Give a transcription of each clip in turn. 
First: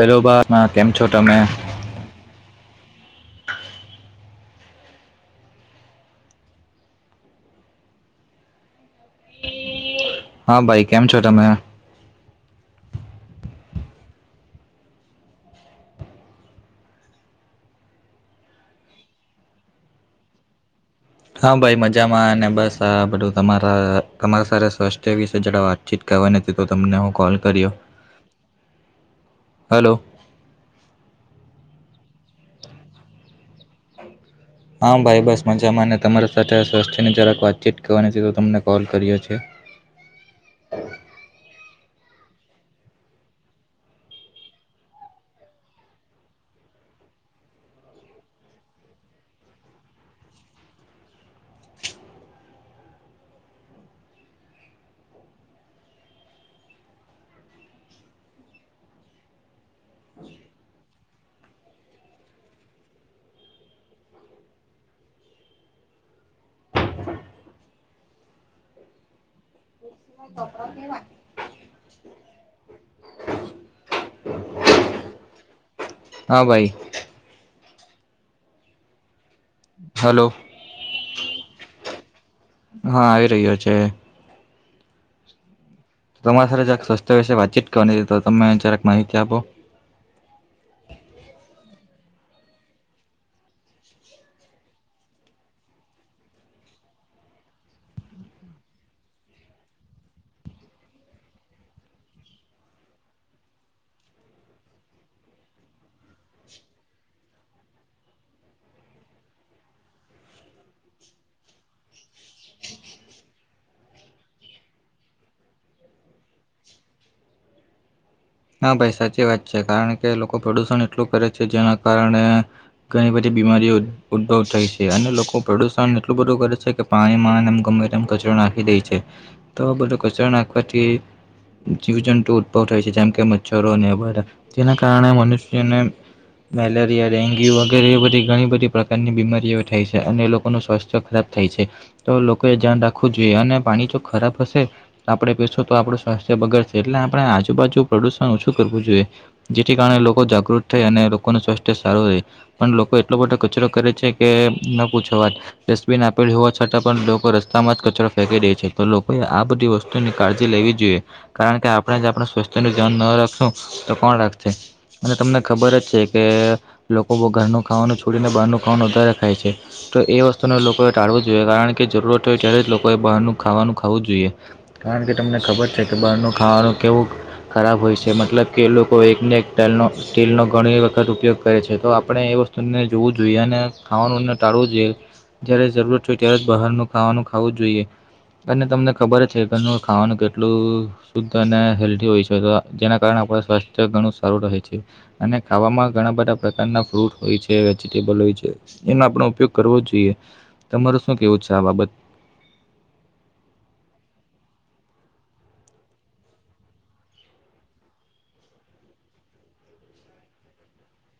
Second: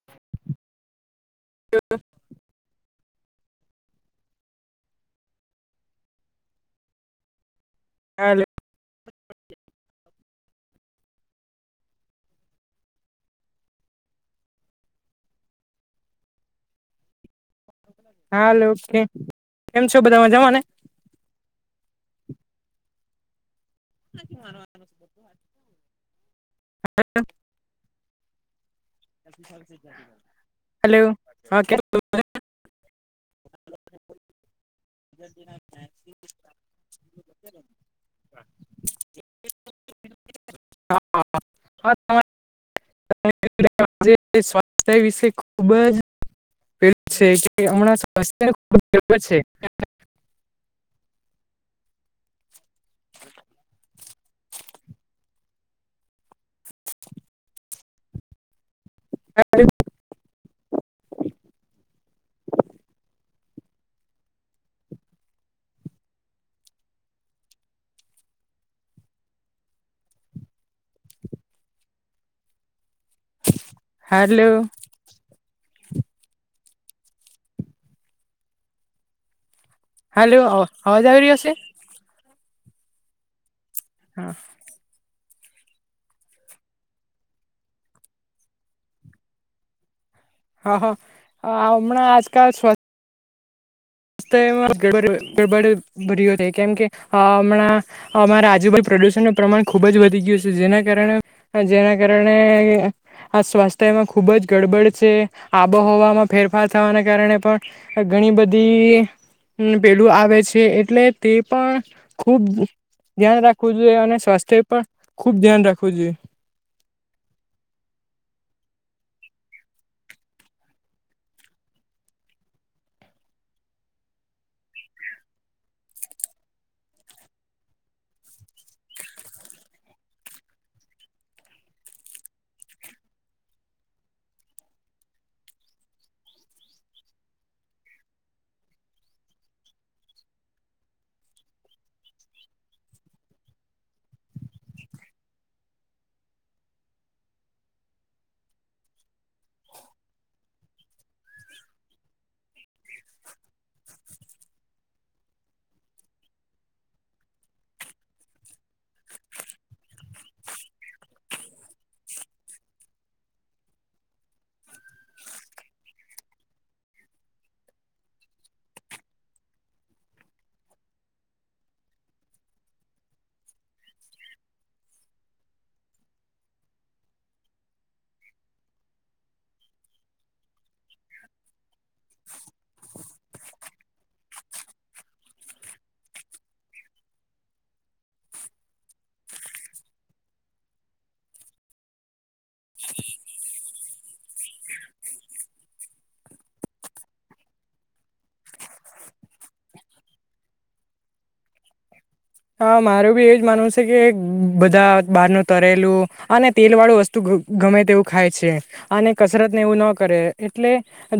Hello, [unintelligible] કેમ છો, તમે? હેલો હા, ભાઈ કેમ છો, તમે? હા, ઓકે કેમ છો, બધા બધા માજામાં ને? હા, ભાઈ મજામાં અને બસ આ બધું તમારા તમારા સ્વાસ્થ્ય વિશે. [unintelligible] છિટકાાવવા નથી તો તમને હું કોલ કર્યો. હલો હલો હા કે હ [unintelligible] હા ભાઈ બસ મજામાંને તમારા સાથે સ્વસ્થ્યની જરાક વાતચીત કરવાની છે તો તમને કોલ કરી્યો છે. [unintelligible] [unintelligible] [unintelligible] [inaudible] [unintelligible] તોપરા વા [unintelligible] હલોલો. હા ભાઈ. હલો અવાજ આવી રહ્યો છે. હા આવી રહ્યો છે. હા. તમારી સાથે જક સ્વસ્થ્ય વિશે વાતચીત કરવાની તો તમે જરાક માહિતી આપો. હમણાં આજકાલ સ્ માં ગડબડ ભર્યો કેમ કે હમણાં અમારા આુભાઈ [unintelligible] પ્રુષણ ન પ્રમાણ ખુબ જ વધી ગયું છે જેના કારણે જેના કારણે આ સ્વાસ્થ્ય એમાં ખુબ જ ગડબડ છે આબોહવામાં ફેરફાર થવાના કારણે પણ ઘણી બધી પેલું આવે છે એટલે તે પણ ખુબ ધ્યાન રાખવું જોઈએ અને સ્વાસ્થ્ય પણ ખુબ ધ્યાન રાખવું જોઈએ. [inaudible] હા ભાઈ સાચી વાત છે કારણ કે લોકો પ્રદુષણ એટલું કરે છે જેના કારણે ઘણી બધી બીમારીઓ ઉદભવ થાય છે અને લોકો પ્રદુષણ એટલું બધું કરે છે કે પાણી માને મ કચરો નાખી દે છે. તો બલોું કચરો નાખવાથી જીવજંતુ ઉદભવ થાય છે. જેમ કે મચ્છરો અને જેના કારણે મનુષ્યને મેલેરિયા ડેન્ગ્યુ વગેરે એ બધી ઘણી બધી પ્રકારની બીમારીઓ થાય છે અને લોકોનું સ્વાસ્થ્ય ખરાબ થાય છે તો લોકો એ ધ્યાન રાખવું જોઈએ અને પાણી જો ખરાબ હશે આપડે બેસો તો આપણું સ્વાથ્ય બગર છે એટલે આપણે આજુ- બાજુ પ્રદુષણ ઓછું કરવું જોઈએ જેથી કારણે લોકો જાગૃત થાય અને લોકોનું સ્વાસ્થ્ય સારું રહે પણ એટલો મોટો કચરો કરે છે કે ન પૂછવા ડબિન આપેલ હોવા છતાં પણ લોકો રસ્તામાં ફે ર છે તો લોકોએ આ બધી વસ્તુની કાળજી લેવી જોઈએ કારણ કે આપણે જ આપણી તેનું ધ્યાન ન રાખો તો કોણ રાખશે. અને તમને ખબર જ છે કે લોકો બ ઘરનું ખાવાનું છોડીને બહારનું ખાવાનું વધારે ખાય છે. તો એ વસ્તુને લોકોએ ટાળવું જ જોઈએ કારણ કે જરૂરત હોય ત્યારે જ લોકોએ બહારનું ખાવાનું ખાવું જ જોઈએ. કારણ કે તમને ખબર છે કે બહારનું ખાવાનું કેવું ખરાબ હોય છે મતલબ કે લોકો એકને એક ટલનો ટીલનો ઘણી વખત ઉપયોગ કરે છે તો આપણે એવો જોવું જોઈએ અને ખાવાનું ટાળવું જોઈએ. જયારે જરૂર હોય ત્યારે જ બહારનું ખાવાનું ખાવું જ જોઈએ. અને તમને ખબર છે કે ખાવાનું કેટલું શુદ્ધ અને હેલ્ધ હોય છે. જેના કારણે આપણા સ્વાસ્થ્ય ઘણું સારું રહે છે. અને ખાવામાં ઘણા બધા પ્રકારના ફ્રૂટ હોય વેજીટેબલ હોય છે એનો આપો ઉપયોગ કરવો જોઈએ. તમારું શું કેવું છે આ બાબત? હા મારું બી એજ માનવું છે કે બધા બહાર ન તરેલું અને તેલ વાળું વસ્તુ ગમે તેવું ખાય છે અને કસરત ને એવું ન કરે એટલે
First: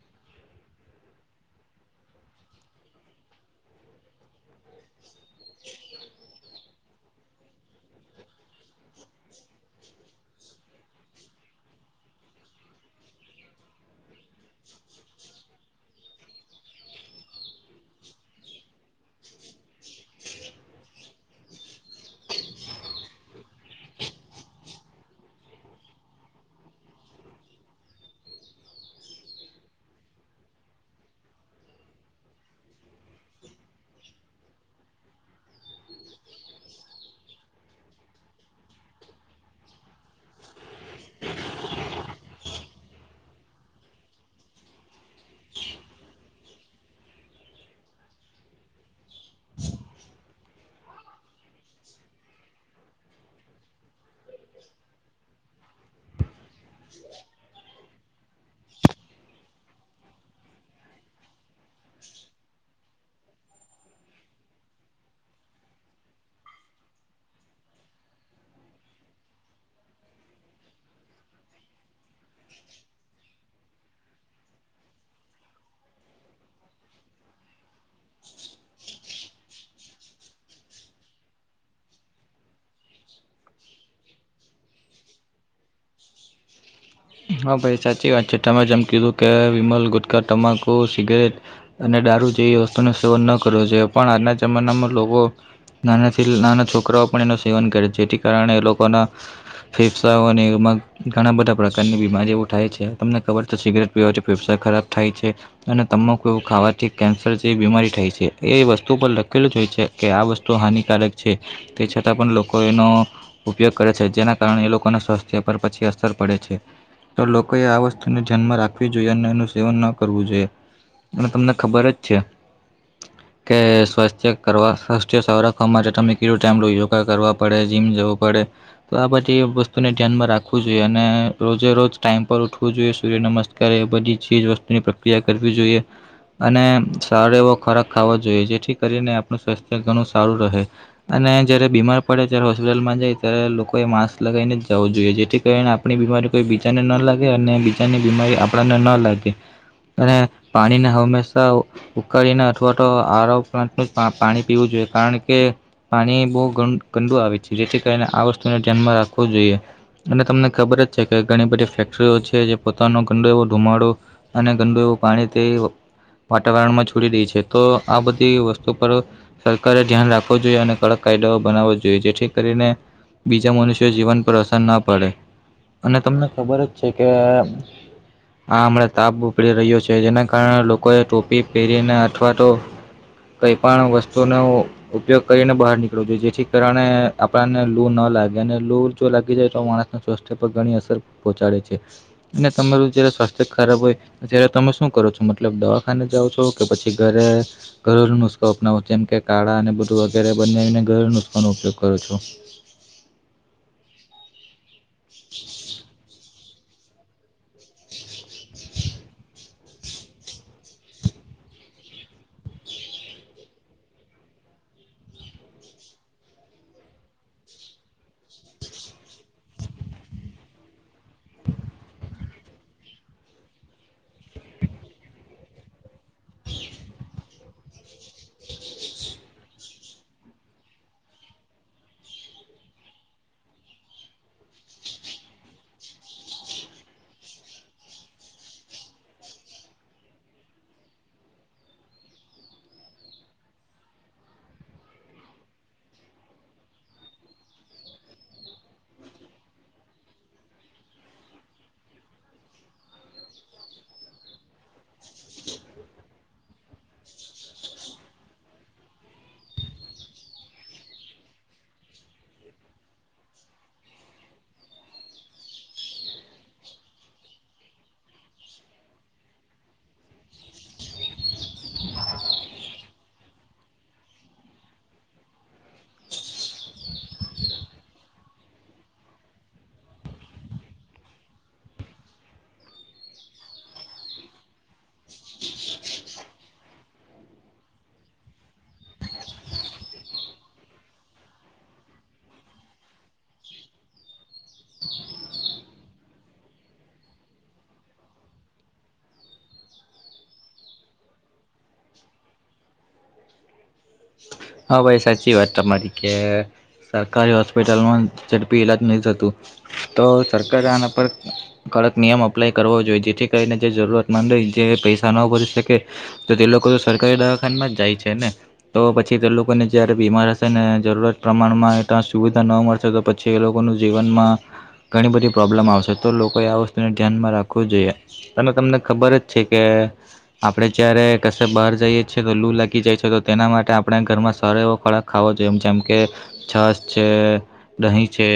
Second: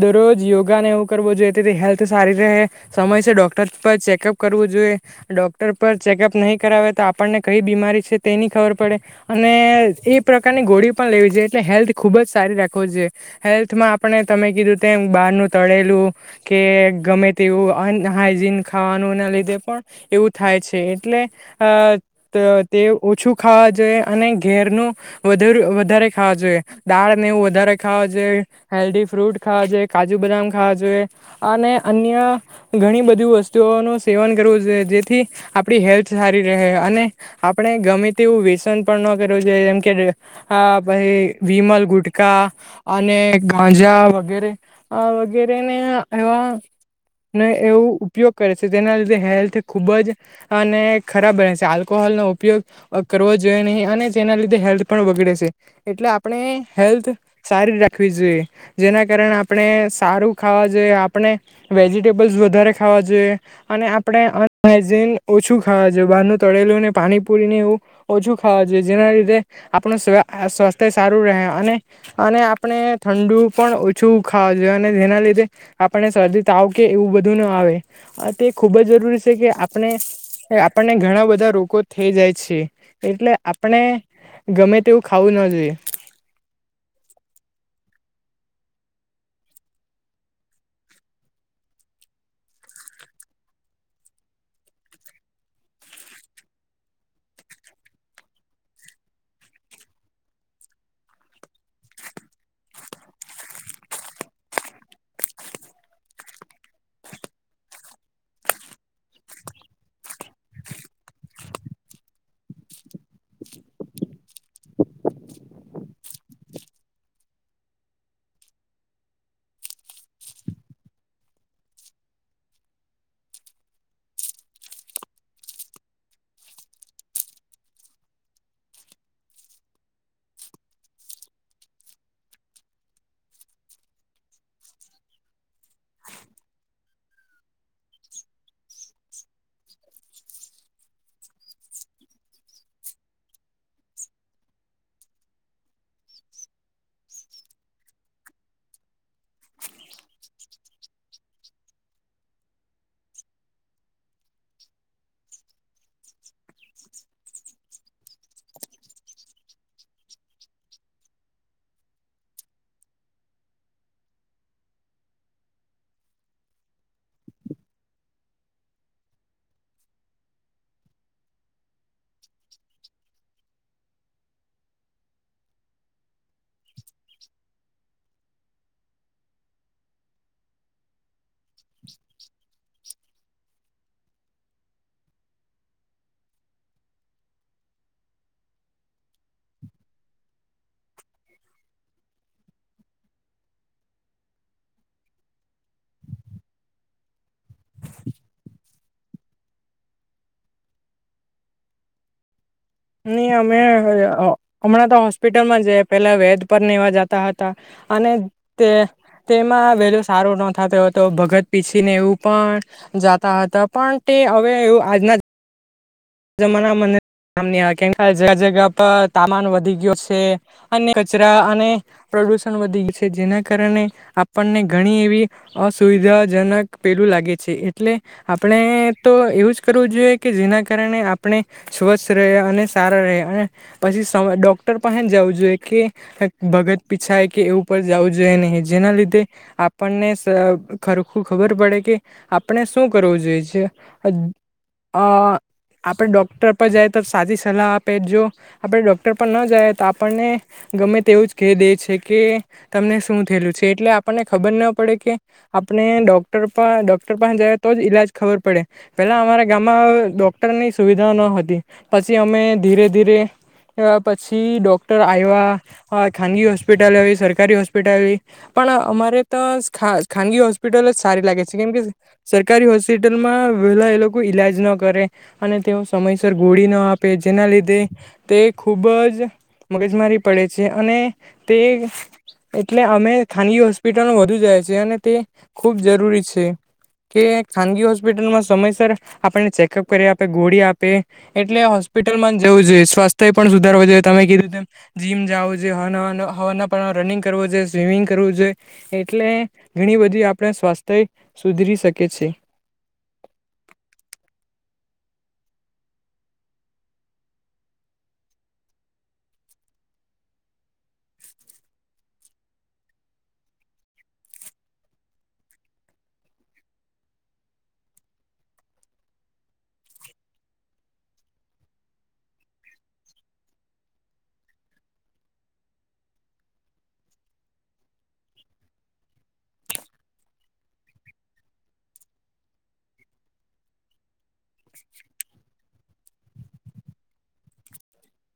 દરરોજ યોગા ને એવું જોએ તે હેલ્થ સારી રહે સમય ડોક્ટર પર ચેકઅપ કરવું જોઈએ ડોક્ટર ચેકઅપ નહીં કરાવે તો આપણને કઈ બીમારી છે તેની ખબર પડે અને એ પ્રકારની ગો પણ લેવી જોઈ એટલે હેલ્થ ખુબ જ સારી રાખો જોઈ હેલ્થમાં આપણે તમે કીધું તેમ બહાર નું તળે કે ગમે તેવું હાઈજીન ખાવાનું ના લીધે પણ એવું થાય છે. એટલે તે ઓછું ખાવા જોઈએ અને ઘેરનું વધુ વધારે ખાવા જોઈએ દાળ ને એવું વધારે ખાવા જોઈએ હેલ્ધી ફ્રૂટ ખાવા છે કાજુ બદામ ખાવા જોઈએ. અન્ય ઘણી બધી વસ્તુઓનું સેવન કરવું જોઈએ જેથી આપડી હેલ્થ સારી રહે અને આપણે ગમે તે એવું વ્યસન પણ ન કરવું જોઈએ જેમ કે ભય વિમલ ગુટકા અને ગાંજા વગેરે વગેરે એવા ને એવું ઉપયોગ કરે છે તેના લીધે હેલ્થ ખુબ જ અને ખરાબ બને છે આલ્કોહોલ નો ઉપયોગ કરવો જોઈએ નહીં અને તેના લીધે હેલ્થ પણ બગડે છે. એટલે આપણે હેલ્થ સારી રાખવી જોઈએ જેના કારણે આપણે સારું આપણે વેજીિટેબલ વધારે ખાવા જોઈએ અને આપણે ઓછું ખાવા જવાનુ બહાર નું તળેલું ને પાણી પુરીને એવું ઓછું ખાવા છે જેના લીધે આપણ સ્વાસ્થ્ય સારું રહે અને અને આપણે ઠંડુ પણ ઓછું ખાવા જોઈએ અને જેના લ આપણે શરદી તાવ કે એવું બધું ના આવે તે ખુબ જ જરૂરી છે કે આપણે એ આપણને ઘણા બધા રોગ થઈ જાય છે એટલે આપણે ગમે તેવું ખાવું ના જોઈએ. હ [inaudible] હા ભાઈ સાચી વાત છે, તમે જેમ કીધું કે વિમલ ગુટખા તમાકુ સિગરેટ અને ડા જે વસ્તુ નું સેવન ન કરવો જોઈએ, પણ આજના જમાનામાં લોકો નાનાથી નાના છોકરાઓ પણ એનું સેવન કરે જેથી કારણે એ લોકોના ફેફસા અને એમાં ઘણા બધા પ્રશ્નો. ની બીમારી જેવું થાય છે, તમને ખબર છે, સિગરેટ પીવા છે, ફેફસાં ખરાબ થાય છે, અને તમાકુ કેવું ખાવાથી. થી કેન્સર જેવી બીમારી થાય છે એ વસ્તુ પર લખેલું જ હોય છે કે આ વસ્તુ હાનિકારક છે. તે છતાં પણ લોકો એનો ઉપયોગ કરે છે જેના કારણે એ લોકોના સ્વાસ્થ્ય પર પછી અસર પડે છે. તો લોકોએ આ વસ્તુને ધ્યાનમાં રાખવી જોઈએ અને એનું સેવન ન કરવું જોઈએ. અને તમને ખબર જ છે. કે સ્વાસ્થ્ય કરવા સ્વાસ્થ્ય સારા કામ માટે તમે કેટડું ટાઈમ લો યોગા કરવા પડે જીમ જવું પડે. તો આ બધી વસ્તુને ધ્યાનમાં રાખવું જોઈએ અને રોજે રોજ ટાઈમ પર ઉઠવું જોઈએ સૂર્ય નમસ્કારારે એ બધી ચીજ વસ્તુની પ્રક્રિયા કરવી જોઈએ. અને સારો એવો ખોરાક ખાાવો જોઈએ જેથી કરીને આપણું સ્વાસ્થ્ય ઘણું સારું રહે. જયારે બીમાર પડે ત્યારે હોસ્પિટલમાં જાય ત્યારે લોકોએ માસ્ક લગાવીને જવું જોઈએ જેથી કારણે આપણી બીમારી કોઈ બીજાને ના લાગે અને બીજાની બીમારી આપણને ના લાગે. અને પાણીને હંમેશા ઉકાળીને અથવા તો આ પાણી પીવું જોઈએ. કારણ કે પાણી બહુ ગંદુ આવે છે જેથી કારણે આ વસ્તુને ધ્યાનમાં રાખવો જોઈએ. અને તમને ખબર જ જે કે ઘણી બધી ફેક્ટરીઓ છે, જે પોતાનો ગંદું એવો ધુમાડો અને ગંદું એવું પાણી તે. વાતાવરણમાં છોડી રહી છે, તો આ બધી વસ્તુ પર સરકારે ધ્યાન રાખવું જોઈએ, અને કડક કાયદાઓ બનાવ જોઈએ, જેથી કરીને બીજા મનુષ્યો જીવન પર અસર ના પડે. અને તમને ખબર જ છે, કે આ હમણાં તાપ ઉપડી રહ્યો છે, જેના કારણે લોકોએ ટોપી પહેરીને અથવા તો કંઈ પણ વસ્તુનો ઉપયોગ કરીને બહાર નીકળવો જોઈએ, જેથી કારણે આપણને લૂ ન લાગે અને લુર જો લાગી જાય તો માણસને સ્વસ્થ. ઘણી અસર પહોંચાડે છે, અને તમારું જયારે સ્વાસ્થ્ય ખરાબ હોય ત્યારે તમે શું કરો છો, મતલબ મતલબ દવાખાને જાવં છો, કે પછી ઘરે ઘરેલું નુસ્ખો અપનાવું જેમ કે કાળા અને બધું વગેરે. બનાવીને ઘરેલ નુસ્ખાનો ઉપયોગ કરો છો. નહી અમે હમણાં તો હોસ્પિટલમાં જ પેલા વેદ પર નેવા જતા હતા. અને તે તેમાં વેલું સારું ન થતો હતો, ભગત પીસીને એવું પણ જાતા હતા પણ તે હવે એવું. આજના જમાના મને જગ જગ્યા પર તામાન વધી ગયો છે. અને કચરા અને પ્રુણ વધી છે જેના કારણે આપણને ઘણી એવી અસુવિધાજનક પેલું લાગે એ આપણે તો એવું જ કરવું જોઈએ કે જેના કારણે આપણે સ્વસ્થ રહે અને સારા રહે અને પછી ડોક્ટર પાસે જવું જોઈએ કે ભગત પીછાય કે એવું ઉપ જવું જોઈએ નહીં જેના લીધે આપણને. ખરખું ખબર પડે કે આપણે શું કરવું જોઈએ છે આ. આપણે ડોક્ટર પર જાય તો સાચી સલાહ આપે જો આપણે ડોક્ટર પર ન જાય તો આપણને ગમે તેવું જ કહી દે છે કે તમને શું થયેલું છે એટલે આપણને ખબર ના પડે કે આપણે ડોક્ટર ડોક્ટર પાસે જાય તો જ ઈલાજ ખબર પડે પેલા અમારા ગામમાં ની સુવિધા ન હતી પછી અમે ધીરે ધીરે પછી ડોક્ટર આવ્યા ખાનગી હોસ્પિટલ આવી સરકારી હોસ્પિટલ આવી પણ અમારે તો ખાનગી હોસ્પિટલ જ સારી લાગે છે કેમ કે સરકારી હોસ્પિટલમાં પેલા એ લોકો ઈલાજ ન કરે અને તેઓ સમયસર ગોળી નો આપે જેના લીધે તે ખૂબ જ મગજમારી પડે છે અને તે એટલે અમે ખાનગી હોસ્પિટલો વધુ જ અને તે ખૂબ જરૂરી છે કે ખાનગી હોસ્પિટલમાં સમયસર આપને ચેક ચેકઅપ કરી આપે ગોળી આપે એટલે હોસ્પિટલમાં જવું જોઈએ સ્વાસ્થ્ય પણ સુધારવું જોઈએ તમે કીધું એમ જીમ જાવું જોઈએ અને અને હવાર ના પોરમાં રનિંગ કરવું જોઈએ સ્વિમિંગ કરવું જોઈએ એટલે ઘણી બધી આપણા સ્વાસ્થ્ય સુધરી શકે છે. હા ભાઈ સાચી વાત અમારી કે સરકારી હોસ્પિટલમાં ઝડપી ઈલાજ નથી થતું તો સરક આના પર કડક નિયમ અપ્લાય કરવો જોઈએ જેથી કરીને જે જરૂરતમંદ હો જે પૈસા ન ભરી શકે તો તે લોકો સરકારી દવાખામાં જાય છે ને તો પછી કે તે લોકોને જ્યારે બીમાર હશે ને જરૂરત પ્રમાણમાં એ તં સુવિધા ન મળશે તો પછી એ લોકોનું જીવન. માં ઘણી બધી પ્રોબ્લેમ આવશે તો લોકોએ આ વસ્તુને ધ્યાનમાં રાખવું જોઈએ તમે તમને ખબર જ છે કે આપણે જ્યારે ક બહાર જઈએ છીએ તો લુ લાગી જાય છે તો તેના માટે આપ. આપણે ઘરમાં સારો એવો ખોરાક ખાવો જોઈએમ જેમ કે છશ છે દહીં છે.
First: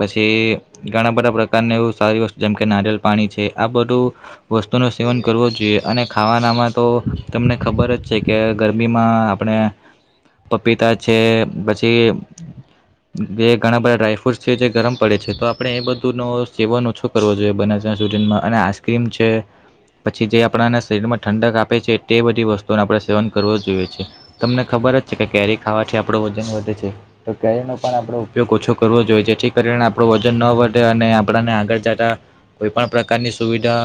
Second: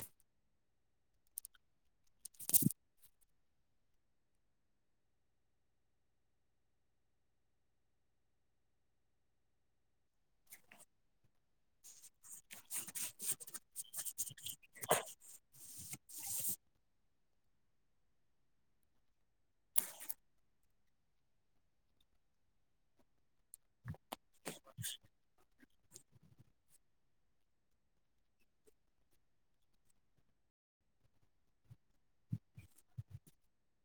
પછી ઘણા બધા પ્રકારની એવું સારી વસ્તુ જેમકે નારિયલ પાણી છે આ બધું વસ્તુનું સેવન કરવો જોઈએ અને ખાવાનામાં તો તમને ખબર જ છે કે ગરમીમાં આપણે પપીતા છે પછી જે ઘણા બધા ડ્રાયફ્રૂટ છે જે ગરમ પડે છે તો આપડણે એ બધું ન સેવન ઓછો કરવો જોઈએ બ. માં અને આઈસક્રીમ છે. પછી જે આપણાને શરીરમાં ઠંડક આપે છે તે બધી વસ્તુઓ આપણે સેવન કરવું જોઈએ છે. તમને ખબર જ છે કે કેરી ખાવાથી આપણો વજન વધે છે તો કેરીનો પણ આપણેો ઉપયોગ ઓછો કરવો જોઈએ છે. જે કરી ને આપણું વજન ન વધે અને આપણને આગળ જતા કોઈ પણ પ્રકારની સુવિધા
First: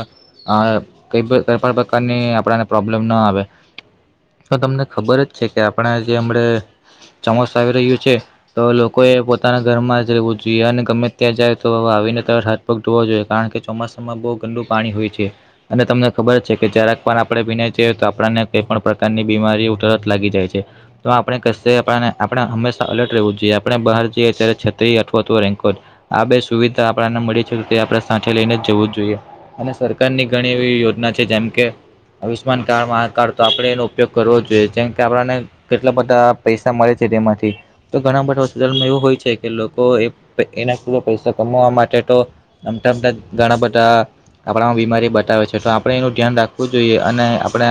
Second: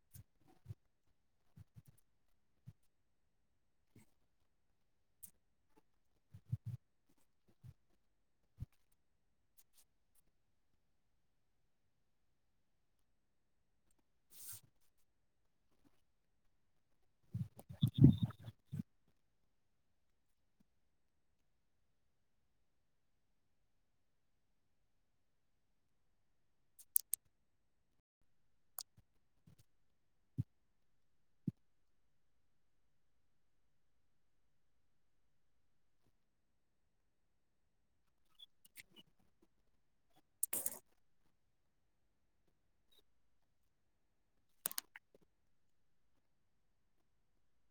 કઈ પણ પ્રકારની આપણા ને પ્રોબ્લેમ ના આવે તો તમને ખબર જ છે કે આપણા જે હમણે ચોમાસુ આવી રહ્યું છે તો લોકોએ પોતાના ઘરમાં જ રહેવું જોઈએ અને ગમે ત્યાં જાય તો આવી ને તમારે હાથ પગ ધોવા જોઈએ કારણ કે ચોમાસામાં બહુ ગંદુ પાણી હોય છે અને તમને ખબર છે કે જરાક પણ આપણે ભીનાઈ છીએ તો આપણને કઈ પણ પ્રકારની બીમારી તરત લાગી જાય છે તો આપણે કશે ય આપણે હંમેશા અલર્ટ રહેવું જોઈએ આપણે બહાર જઈએ ત્યારે છત્રી અથવા તો રૈનકોટ આ બે સુવિધા આપડા ને મળી છે તે આપણે સાથે લઈને જ જવું જોઈએ અને સર સરકારની ઘણી એવી યોજના છે જેમ કે આયુષ્યમાન કાર્ડા મહાકાર્ડ તો આપણે એનો ઉપયોગ કરવો જ જોઈએ જેમ કે આપણાને કેટલા બધા પૈસા મળે છે તેમાંથી તો ઘણા બધા હોસ્પિટલમાં એવું હોય છે કે લોકો એના પૂરા પૈસા કમાવા માટે તો અમથા અમથા ઘણા બધા આપણા માં બીમારી બતાવે છે તો આપણે એનું ધ્યાન રાખવું જોઈએ અને આપણે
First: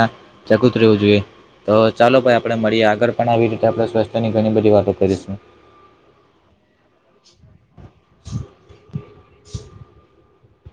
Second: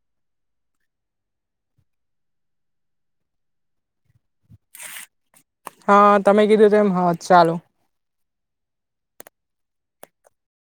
ચકિત રહેવું જોઈએ તો ચાલો ભાઈ આપડે મળીએ આગળ પણ આવી રીતે આપડે ની ઘણી બધી વાતો કરીશું [inaudible] હા તમે કીધું તેમ હા ચાલો